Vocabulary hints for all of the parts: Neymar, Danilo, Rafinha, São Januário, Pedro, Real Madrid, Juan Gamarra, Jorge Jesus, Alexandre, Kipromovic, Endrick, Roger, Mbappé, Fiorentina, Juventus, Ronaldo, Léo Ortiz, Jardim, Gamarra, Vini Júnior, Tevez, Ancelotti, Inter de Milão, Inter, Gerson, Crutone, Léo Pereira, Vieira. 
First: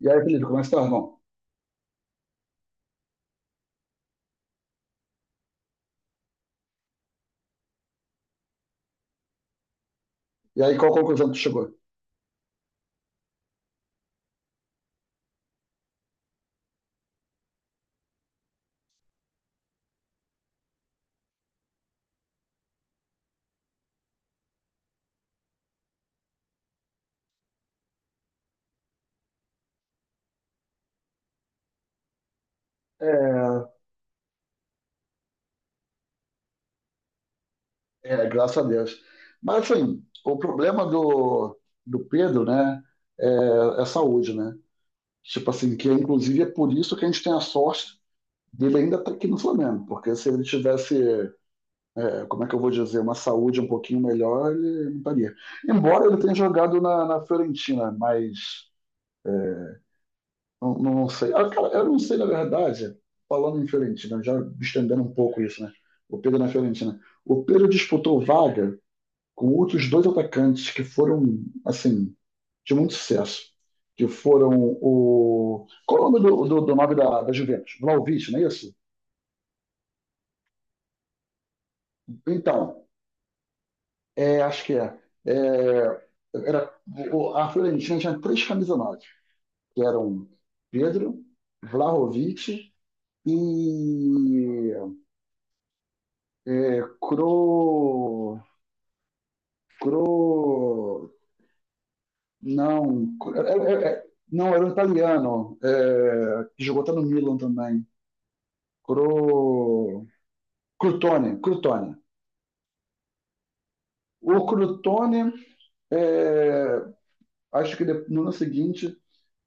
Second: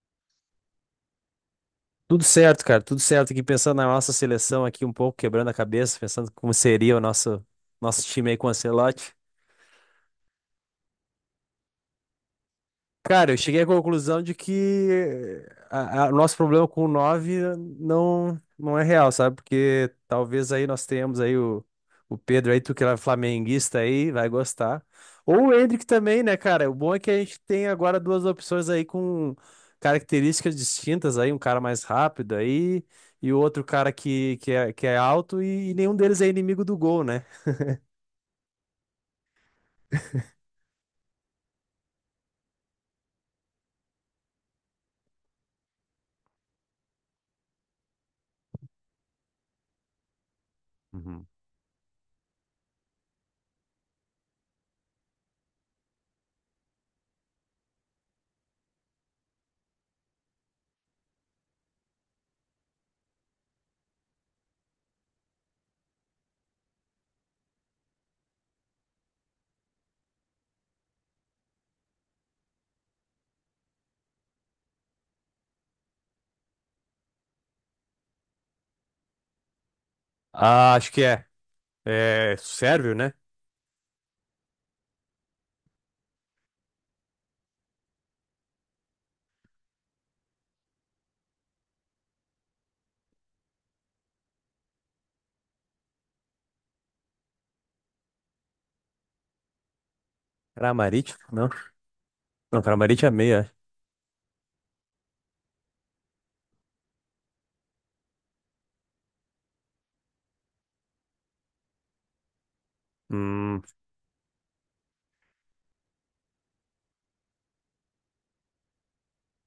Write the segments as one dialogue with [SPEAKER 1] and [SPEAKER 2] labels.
[SPEAKER 1] E aí, Felipe, como é que tá, irmão?
[SPEAKER 2] Tudo certo, cara, tudo certo. Aqui pensando na nossa seleção aqui um pouco, quebrando a cabeça, pensando como seria o nosso time aí com o Ancelotti.
[SPEAKER 1] E aí, qual conclusão que tu chegou?
[SPEAKER 2] Cara, eu cheguei à conclusão de que o nosso problema com o 9 não é real, sabe? Porque talvez aí nós tenhamos aí o Pedro aí, tu que é flamenguista aí, vai gostar. Ou o Endrick também, né, cara? O bom é que a gente tem agora duas opções aí com características distintas aí, um cara mais rápido aí e
[SPEAKER 1] É,
[SPEAKER 2] o outro cara que é alto e nenhum deles é inimigo do gol, né?
[SPEAKER 1] é, graças a Deus. Mas, assim, o problema do Pedro, né, é saúde, né? Tipo assim, que inclusive é por isso que a gente tem a sorte dele ainda estar aqui no Flamengo, porque se ele tivesse,
[SPEAKER 2] Uhum.
[SPEAKER 1] como é que eu vou dizer, uma saúde um pouquinho melhor, ele não estaria. Embora ele tenha jogado na Fiorentina, mas não, não sei. Ah, cara, eu não sei, na verdade, falando em Fiorentina, já estendendo um pouco isso, né? O Pedro na Fiorentina. O Pedro disputou vaga com outros dois atacantes que foram, assim, de muito sucesso. Que foram o. Qual é o nome do nome da Juventus? Vlahovic, não é isso?
[SPEAKER 2] Ah, acho que é. É
[SPEAKER 1] Então,
[SPEAKER 2] sérvio, né?
[SPEAKER 1] acho que é. É, era, a Fiorentina tinha três camisas nove, que eram Pedro, Vlahovic e É, cro... Cro...
[SPEAKER 2] Kramaric? Não, não, Kramaric
[SPEAKER 1] não.
[SPEAKER 2] é
[SPEAKER 1] é-
[SPEAKER 2] meia.
[SPEAKER 1] é- é- não, era um italiano. Que jogou até no Milan também. Cro... Crutone.
[SPEAKER 2] Hum,
[SPEAKER 1] O Crutone, é, acho que no ano seguinte,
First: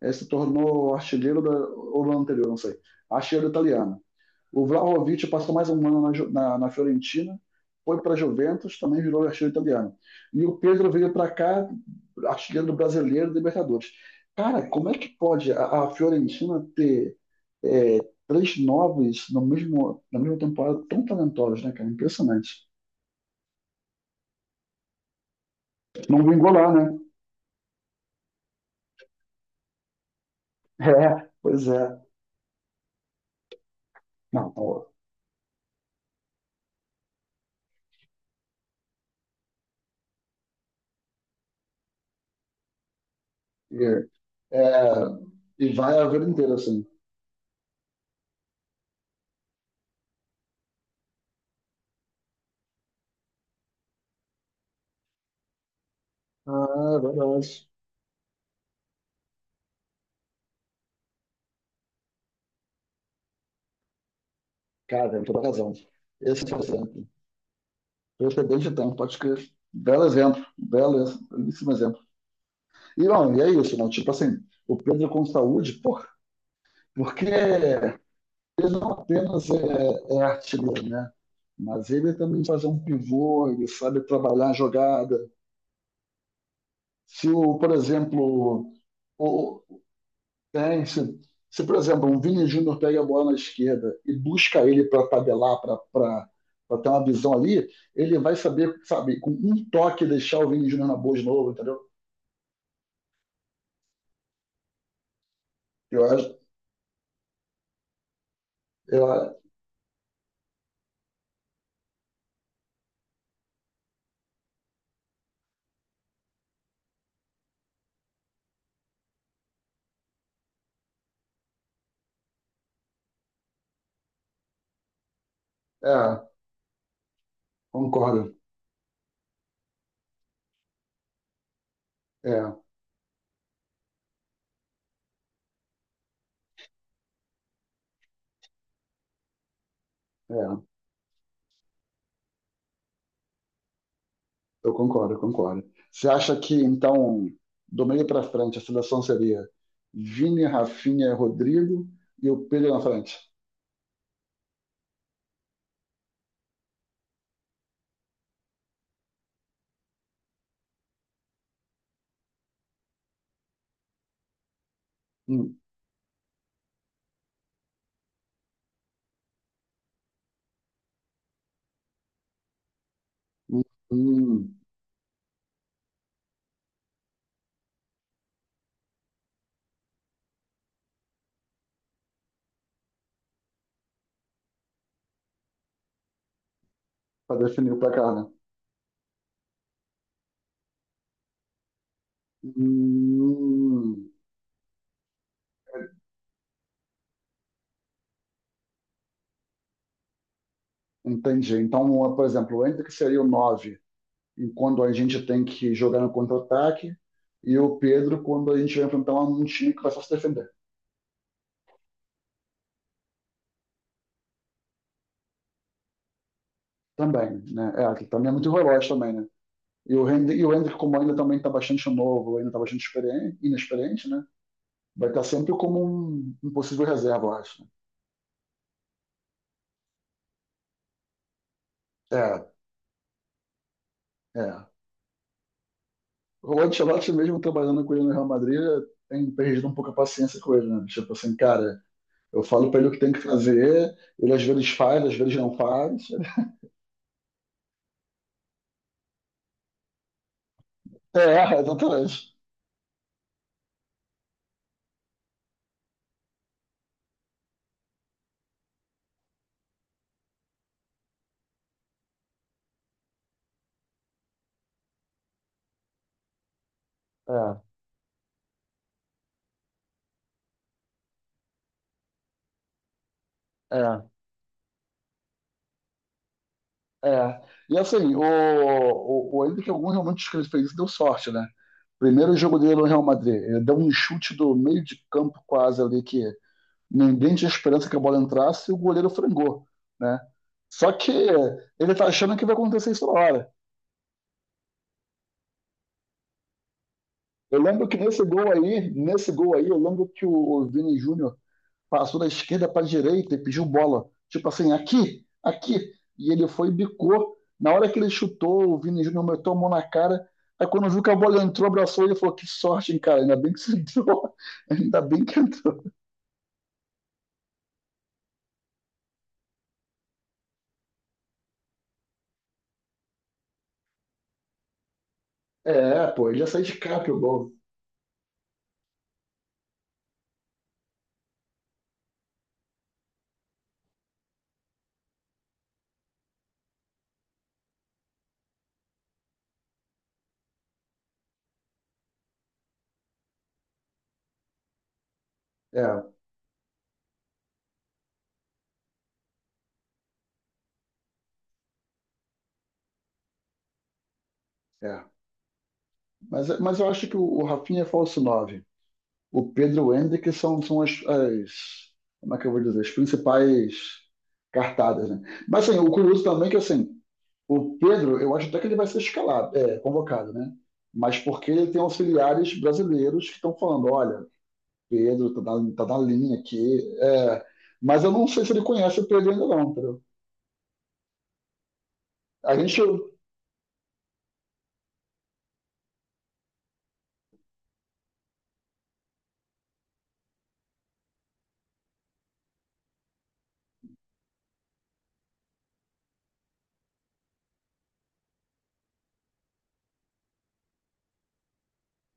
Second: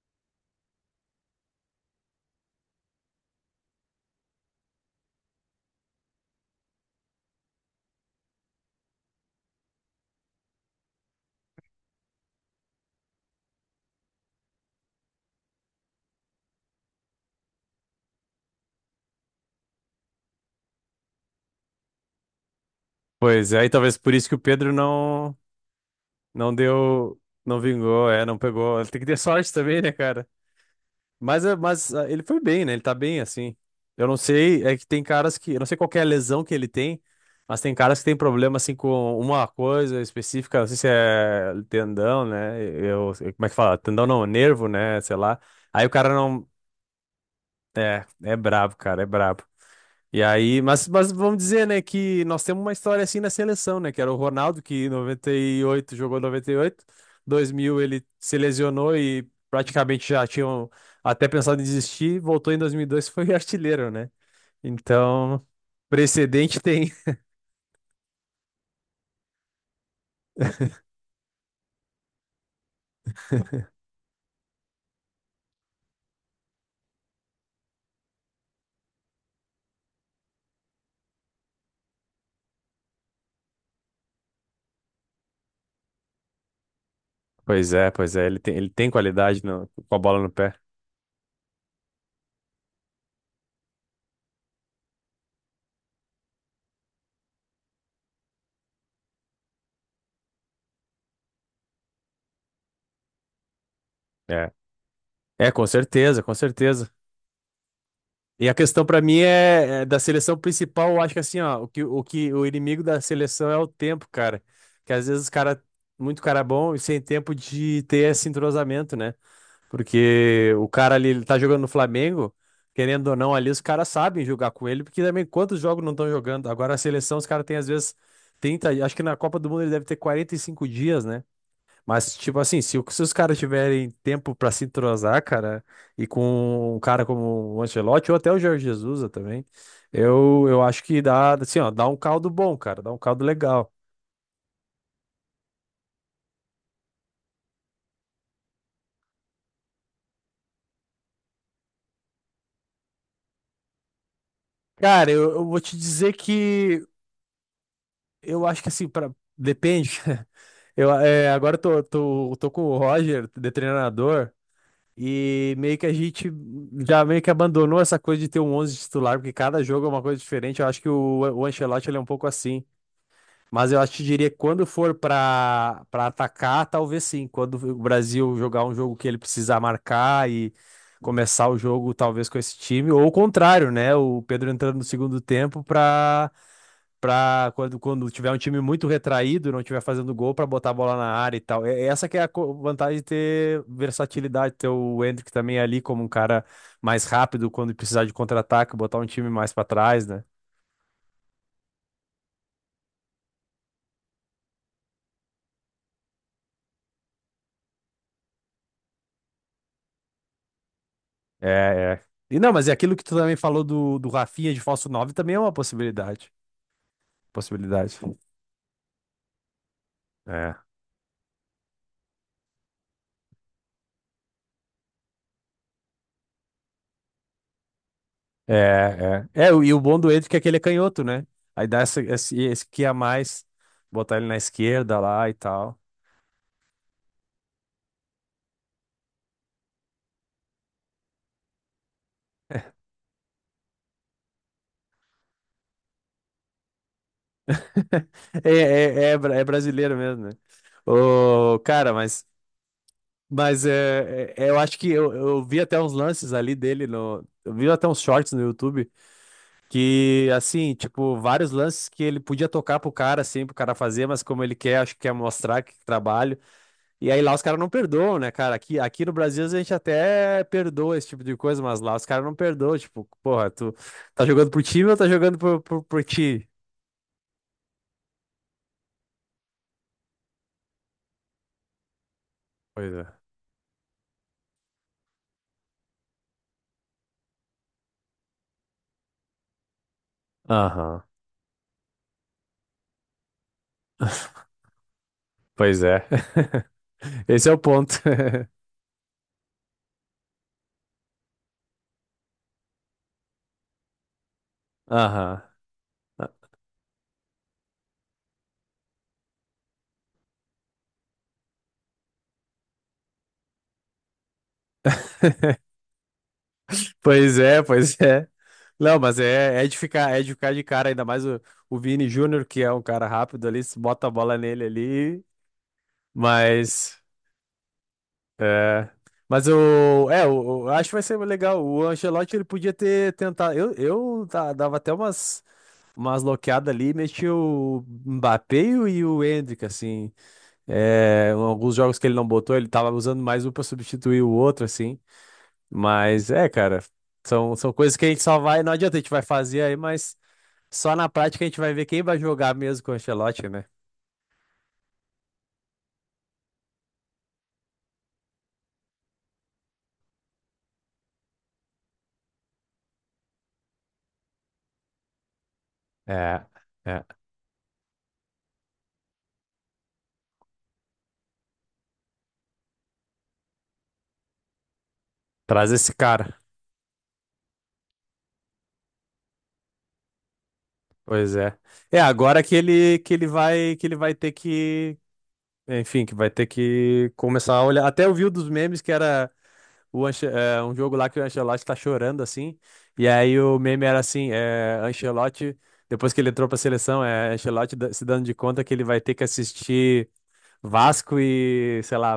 [SPEAKER 1] se tornou artilheiro da... Ou no ano anterior, não sei. Artilheiro italiano. O Vlahovic passou mais um ano na Fiorentina, foi para a Juventus, também virou artilheiro italiano. E o Pedro veio para cá, artilheiro do brasileiro, Libertadores. Cara, como é que pode a Fiorentina ter é, três novos no mesmo, na mesma temporada tão talentosos, né, cara? Impressionante.
[SPEAKER 2] Pois é, e talvez por isso que o Pedro não
[SPEAKER 1] Não vem
[SPEAKER 2] não
[SPEAKER 1] golar, né?
[SPEAKER 2] deu, não vingou, é, não pegou. Ele tem que ter sorte também, né, cara?
[SPEAKER 1] É,
[SPEAKER 2] Mas, é-
[SPEAKER 1] pois é.
[SPEAKER 2] mas ah, ele foi bem, né? Ele tá bem, assim. Eu não
[SPEAKER 1] Não,
[SPEAKER 2] sei, é que
[SPEAKER 1] pô.
[SPEAKER 2] tem caras que, eu não sei qual que é a lesão que ele tem, mas tem caras que tem problema, assim, com uma coisa específica, não sei se é tendão, né? Como é que fala?
[SPEAKER 1] E, é,
[SPEAKER 2] Tendão não,
[SPEAKER 1] é,
[SPEAKER 2] nervo, né? Sei lá.
[SPEAKER 1] e
[SPEAKER 2] Aí o
[SPEAKER 1] vai a
[SPEAKER 2] cara
[SPEAKER 1] vida
[SPEAKER 2] não,
[SPEAKER 1] inteira assim.
[SPEAKER 2] é brabo, cara, é brabo. E aí, mas vamos dizer, né, que nós temos uma história assim na seleção, né, que era o Ronaldo, que em 98 jogou noventa e oito
[SPEAKER 1] Ah, é
[SPEAKER 2] dois
[SPEAKER 1] verdade.
[SPEAKER 2] mil ele se lesionou e praticamente já tinham até pensado em desistir, voltou em 2002 e dois e foi artilheiro, né?
[SPEAKER 1] Cara, tem toda
[SPEAKER 2] Então,
[SPEAKER 1] razão. Esse é
[SPEAKER 2] precedente
[SPEAKER 1] o
[SPEAKER 2] tem.
[SPEAKER 1] precedente então, pode crer. Belo exemplo, belo, belíssimo exemplo. E, não, e é isso, não, tipo assim, o Pedro com saúde, porra, porque ele não apenas é, artilheiro, né? Mas ele também faz um pivô, ele sabe trabalhar a jogada. Se, o, por
[SPEAKER 2] Pois é, ele tem,
[SPEAKER 1] exemplo,
[SPEAKER 2] ele tem qualidade
[SPEAKER 1] o,
[SPEAKER 2] com a bola no pé.
[SPEAKER 1] tem, se, por exemplo, um Vini Júnior pega a bola na esquerda e busca ele para tabelar, para ter uma visão ali, ele vai saber, sabe, com um toque deixar o Vini Júnior na boa de novo, entendeu?
[SPEAKER 2] É, é, com
[SPEAKER 1] Eu
[SPEAKER 2] certeza, com
[SPEAKER 1] acho,
[SPEAKER 2] certeza. E a questão pra
[SPEAKER 1] eu,
[SPEAKER 2] mim
[SPEAKER 1] a-
[SPEAKER 2] é da seleção principal, eu acho que assim, ó, o que o inimigo da seleção é o tempo, cara. Que às vezes os cara, muito cara bom e sem tempo de ter esse entrosamento, né? Porque o cara ali, ele tá jogando no Flamengo, querendo ou não, ali os caras sabem jogar com ele, porque também quantos jogos não estão
[SPEAKER 1] é,
[SPEAKER 2] jogando? Agora a seleção, os caras têm às vezes
[SPEAKER 1] concordo.
[SPEAKER 2] 30, acho que na Copa do Mundo ele deve ter 45 dias, né? Mas, tipo assim,
[SPEAKER 1] É,
[SPEAKER 2] se os caras tiverem tempo pra se entrosar, cara, e com um cara como o Ancelotti ou até o Jorge Jesus também,
[SPEAKER 1] é,
[SPEAKER 2] eu acho que dá, assim, ó, dá um caldo bom, cara, dá um caldo legal.
[SPEAKER 1] eu concordo, eu concordo. Você acha que, então, do meio para frente, a seleção seria Vini, Rafinha, Rodrigo e o Pedro na frente?
[SPEAKER 2] Cara, eu vou te dizer que eu acho que assim, pra, depende. Agora eu tô com o Roger, de treinador, e
[SPEAKER 1] Hum,
[SPEAKER 2] meio que a gente já meio que abandonou essa coisa de ter um 11 titular, porque cada jogo é uma coisa diferente. Eu acho que o Ancelotti ele é um pouco assim.
[SPEAKER 1] hum,
[SPEAKER 2] Mas eu acho que diria que
[SPEAKER 1] hum,
[SPEAKER 2] quando for para atacar, talvez sim. Quando o Brasil jogar um jogo que ele precisar marcar e começar o jogo talvez com esse time, ou o contrário, né? O Pedro entrando no segundo tempo para
[SPEAKER 1] para
[SPEAKER 2] para
[SPEAKER 1] definir o
[SPEAKER 2] quando
[SPEAKER 1] placar, né?
[SPEAKER 2] tiver um time muito retraído, não tiver fazendo gol para botar a bola na área e tal. Essa que é a vantagem de ter
[SPEAKER 1] Hum,
[SPEAKER 2] versatilidade, ter o Endrick também ali como um cara mais rápido quando precisar de contra-ataque, botar um time mais para trás, né?
[SPEAKER 1] entendi. Então, por exemplo, o Endrick seria o 9, enquanto a gente tem que jogar no contra-ataque, e o Pedro quando a gente vai enfrentar um time que vai só se defender.
[SPEAKER 2] É, é. E não, mas é aquilo que tu também falou do Rafinha de falso 9 também é uma possibilidade.
[SPEAKER 1] Também, né? É,
[SPEAKER 2] Possibilidade.
[SPEAKER 1] que também é muito veloz também, né? E o
[SPEAKER 2] É.
[SPEAKER 1] Hendrick, como ainda também está bastante novo, ainda está bastante experiente, inexperiente, né? Vai estar sempre como um possível reserva, eu acho.
[SPEAKER 2] É, é. É, o- e o bom do Hendrick é que ele é canhoto, né? Aí dá essa, esse,
[SPEAKER 1] Né?
[SPEAKER 2] esse que a mais, botar ele na
[SPEAKER 1] É, é.
[SPEAKER 2] esquerda lá e tal.
[SPEAKER 1] O Ancelotti mesmo trabalhando com ele no Real Madrid tem perdido um pouco a paciência com ele, né? Tipo assim, cara, eu falo para ele o que tem que fazer, ele às vezes faz, às vezes não faz.
[SPEAKER 2] É, é, é, é brasileiro mesmo, né?
[SPEAKER 1] É,
[SPEAKER 2] Ô, cara, mas,
[SPEAKER 1] exatamente.
[SPEAKER 2] mas eu acho que eu vi até uns lances ali dele no. Eu vi até uns shorts no YouTube que, assim, tipo, vários lances que ele podia tocar pro cara, assim, pro cara fazer, mas como ele quer, acho que quer mostrar que trabalho. E aí lá os caras
[SPEAKER 1] É,
[SPEAKER 2] não perdoam, né, cara? Aqui no Brasil às vezes, a gente até perdoa esse tipo de coisa, mas lá os caras não perdoam. Tipo, porra, tu
[SPEAKER 1] é.
[SPEAKER 2] tá jogando pro time ou tá jogando por ti?
[SPEAKER 1] É. E assim, o ainda que algum realmente dos que ele fez isso, deu sorte, né? Primeiro jogo dele no
[SPEAKER 2] Pois
[SPEAKER 1] Real
[SPEAKER 2] é.
[SPEAKER 1] Madrid, ele deu um chute do meio de campo quase ali que ninguém tinha esperança que a bola entrasse e o goleiro frangou, né? Só
[SPEAKER 2] Aham.
[SPEAKER 1] que ele tá achando que vai acontecer isso na hora.
[SPEAKER 2] Pois é. Esse é o
[SPEAKER 1] Eu lembro
[SPEAKER 2] ponto.
[SPEAKER 1] que nesse gol aí, eu lembro que o Vini Júnior passou da esquerda para a direita e pediu bola. Tipo assim, aqui,
[SPEAKER 2] Aham.
[SPEAKER 1] aqui. E ele foi e bicou. Na hora que ele chutou, o Vini Júnior meteu a mão na cara. Aí quando viu que a bola entrou, abraçou ele e falou: que sorte, hein, cara? Ainda bem que você entrou. Ainda bem que entrou.
[SPEAKER 2] Pois é, pois é. Não, mas é de ficar, é de ficar de cara, ainda mais o Vini Júnior, que é um cara rápido ali, se bota a bola nele ali,
[SPEAKER 1] É, pô, ele já saiu de
[SPEAKER 2] mas
[SPEAKER 1] capa o gol.
[SPEAKER 2] é, mas o é, acho que vai ser legal. O Ancelotti ele podia ter tentado. Dava até umas loqueadas ali, metia o Mbappé e o Endrick assim. É, alguns jogos que ele não botou, ele tava usando mais um pra substituir o outro assim.
[SPEAKER 1] É,
[SPEAKER 2] Mas é, cara, são coisas que a gente só vai, não adianta a gente vai fazer aí, mas só na prática a gente vai ver quem vai jogar mesmo com o Ancelotti, né?
[SPEAKER 1] é. Mas eu acho que o Rafinha é falso nove. O Pedro e o Hendrick são as. Como é que eu vou dizer? As principais cartadas, né? Mas assim, o curioso
[SPEAKER 2] É,
[SPEAKER 1] também é que assim,
[SPEAKER 2] é.
[SPEAKER 1] o Pedro, eu acho até que ele vai ser escalado, convocado, né? Mas porque ele tem auxiliares brasileiros que estão falando, olha, Pedro tá
[SPEAKER 2] Traz
[SPEAKER 1] na, tá
[SPEAKER 2] esse
[SPEAKER 1] na
[SPEAKER 2] cara.
[SPEAKER 1] linha aqui. É, mas eu não sei se ele conhece o Pedro ainda não, entendeu?
[SPEAKER 2] Pois é. É agora
[SPEAKER 1] A
[SPEAKER 2] que
[SPEAKER 1] gente,
[SPEAKER 2] ele que ele vai ter que, enfim, que vai ter que começar a olhar. Até eu vi um dos memes que era um jogo lá que o Ancelotti tá chorando assim. E aí o meme era assim, Ancelotti, depois que ele entrou pra seleção, é Ancelotti se dando de conta que ele vai ter que assistir Vasco e, sei lá,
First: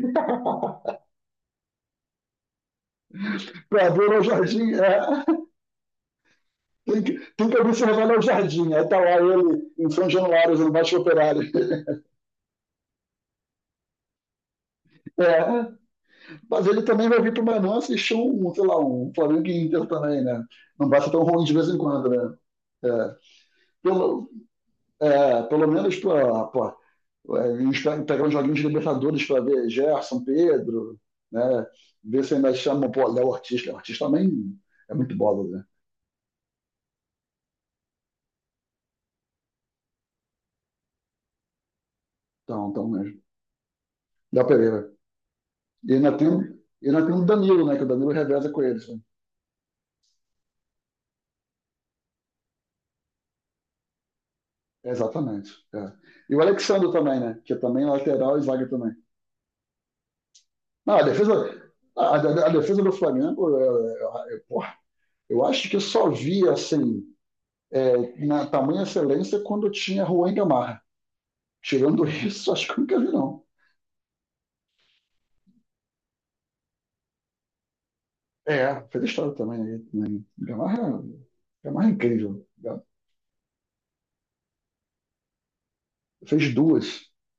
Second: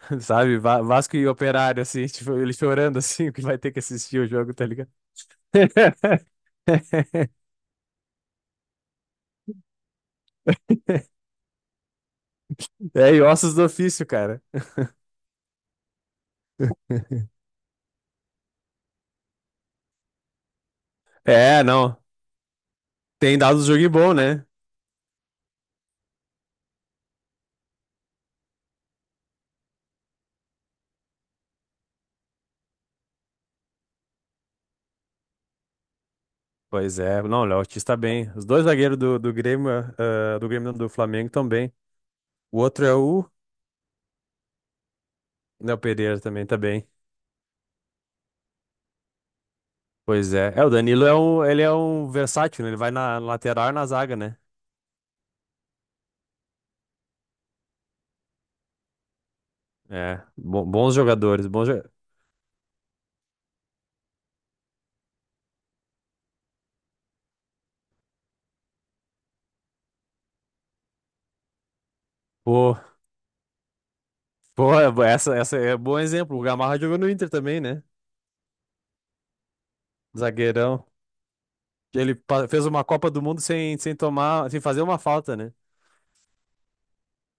[SPEAKER 2] sabe? Vasco e Operário, assim, tipo, ele chorando, assim, que vai ter que
[SPEAKER 1] para ver
[SPEAKER 2] assistir
[SPEAKER 1] o
[SPEAKER 2] o jogo, tá
[SPEAKER 1] Jardim,
[SPEAKER 2] ligado?
[SPEAKER 1] tem que observar o Jardim. Aí tá lá ele em São Januário, no Baixo Operário.
[SPEAKER 2] É, e ossos do ofício, cara.
[SPEAKER 1] É, mas ele também vai vir para o Manu assistir um, sei lá, um Flamengo e Inter também, né? Não basta tão ruim de
[SPEAKER 2] É,
[SPEAKER 1] vez em
[SPEAKER 2] não.
[SPEAKER 1] quando, né? É,
[SPEAKER 2] Tem dado o jogo e bom,
[SPEAKER 1] pelo,
[SPEAKER 2] né?
[SPEAKER 1] pelo menos para a gente pegar uns joguinhos de Libertadores para ver Gerson, Pedro, né? Ver se ainda chamam, pô, Léo Ortiz. Léo Ortiz também é muito bola, né?
[SPEAKER 2] Pois é. Não, o Léo Ortiz tá bem. Os dois zagueiros do Grêmio, ah, do Grêmio não, do Flamengo estão bem. O
[SPEAKER 1] Então,
[SPEAKER 2] outro
[SPEAKER 1] então
[SPEAKER 2] é
[SPEAKER 1] mesmo.
[SPEAKER 2] o
[SPEAKER 1] Da Pereira.
[SPEAKER 2] Léo
[SPEAKER 1] E ainda
[SPEAKER 2] Pereira
[SPEAKER 1] tem, um,
[SPEAKER 2] também tá
[SPEAKER 1] e
[SPEAKER 2] bem.
[SPEAKER 1] ainda tem o Danilo, né? Que o Danilo reveza com eles, né?
[SPEAKER 2] Pois é. É, o Danilo é um, ele é um versátil, né? Ele vai na lateral e na zaga, né?
[SPEAKER 1] É, exatamente. É. E o Alexandre também, né? Que é também é lateral e zaga também.
[SPEAKER 2] É,
[SPEAKER 1] Não,
[SPEAKER 2] bons
[SPEAKER 1] a
[SPEAKER 2] jogadores, bons
[SPEAKER 1] defesa,
[SPEAKER 2] jogadores.
[SPEAKER 1] a defesa do Flamengo, porra, eu acho que eu só vi assim, na tamanha excelência quando tinha Juan Gamarra. Tirando isso, acho que eu nunca vi, não.
[SPEAKER 2] Pô, essa é bom exemplo. O Gamarra jogou no Inter também, né?
[SPEAKER 1] É, fez história também. Né? Também.
[SPEAKER 2] Zagueirão.
[SPEAKER 1] Gamarra, Gamarra é
[SPEAKER 2] Ele
[SPEAKER 1] incrível.
[SPEAKER 2] fez uma Copa do Mundo sem tomar, sem fazer uma falta, né?
[SPEAKER 1] Fez duas.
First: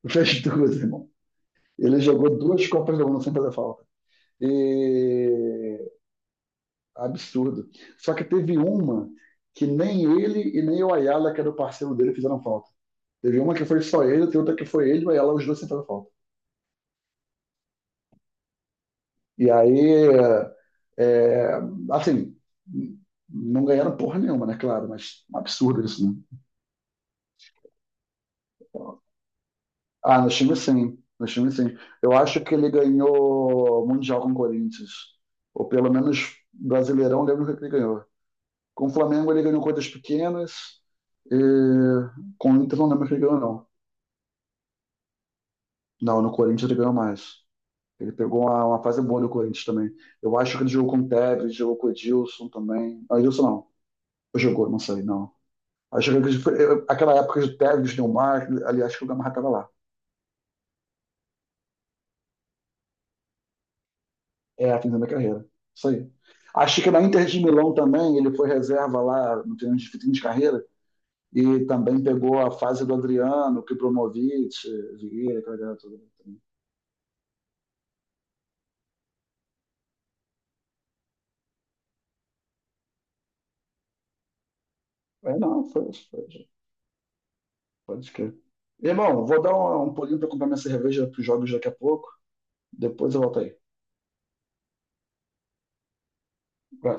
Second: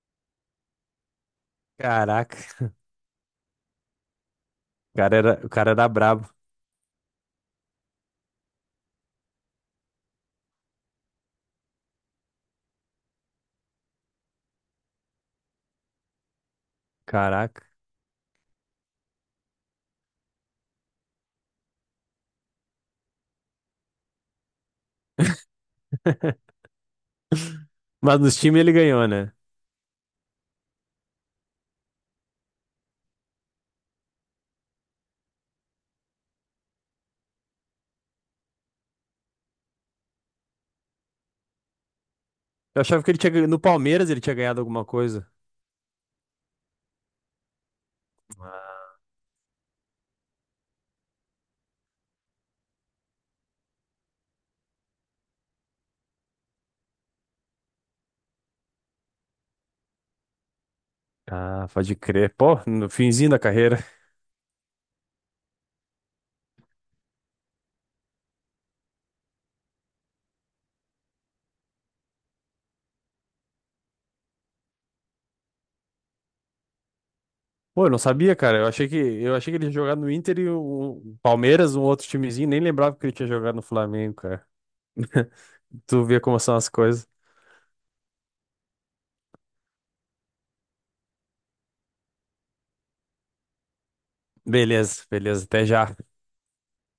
[SPEAKER 1] Fez duas, irmão. Ele jogou
[SPEAKER 2] Caraca.
[SPEAKER 1] duas Copas do Mundo sem fazer falta.
[SPEAKER 2] O cara era, o cara
[SPEAKER 1] E...
[SPEAKER 2] era brabo.
[SPEAKER 1] Absurdo. Só que teve uma que nem ele e nem o Ayala, que era o parceiro dele, fizeram falta. Teve uma que foi só ele, tem outra que foi ele e o Ayala, os dois sem fazer falta.
[SPEAKER 2] Caraca.
[SPEAKER 1] E aí, é, assim, não ganharam porra nenhuma, né? Claro, mas um absurdo isso, né?
[SPEAKER 2] Mas nos times ele ganhou, né?
[SPEAKER 1] Ah, no time sim. No time sim. Eu acho que ele ganhou Mundial com o Corinthians. Ou pelo menos Brasileirão, lembro que ele ganhou. Com o Flamengo ele ganhou coisas pequenas. E com o Inter
[SPEAKER 2] Eu
[SPEAKER 1] não
[SPEAKER 2] achava
[SPEAKER 1] lembro
[SPEAKER 2] que
[SPEAKER 1] que
[SPEAKER 2] ele
[SPEAKER 1] ele ganhou,
[SPEAKER 2] no
[SPEAKER 1] não.
[SPEAKER 2] Palmeiras ele tinha ganhado alguma coisa.
[SPEAKER 1] Não, no Corinthians ele ganhou mais. Ele pegou uma fase boa no Corinthians também. Eu acho que ele jogou com o Tevez, jogou com o Edilson também. Não, Edilson não. Ou jogou, não sei, não. Acho que aquela época de Tevez, Neymar, aliás, que o Gamarra estava lá.
[SPEAKER 2] Ah, pode crer. Pô, no finzinho da carreira.
[SPEAKER 1] É, finalizando da carreira. Isso aí. Acho que na Inter de Milão também, ele foi reserva lá no treino de fim de carreira e também pegou a fase do Adriano, Kipromovic, Vieira, aquela galera toda.
[SPEAKER 2] Pô, eu não sabia, cara. Eu achei que ele tinha jogado no Inter e o Palmeiras, um outro timezinho, nem lembrava que ele tinha jogado no Flamengo, cara.
[SPEAKER 1] É, não, foi,
[SPEAKER 2] Tu vê como
[SPEAKER 1] foi,
[SPEAKER 2] são as coisas.
[SPEAKER 1] pode crer. Irmão, vou dar um pulinho para comprar minha cerveja para os jogos daqui a pouco. Depois eu volto aí.
[SPEAKER 2] Beleza, beleza, até já.
[SPEAKER 1] Vai.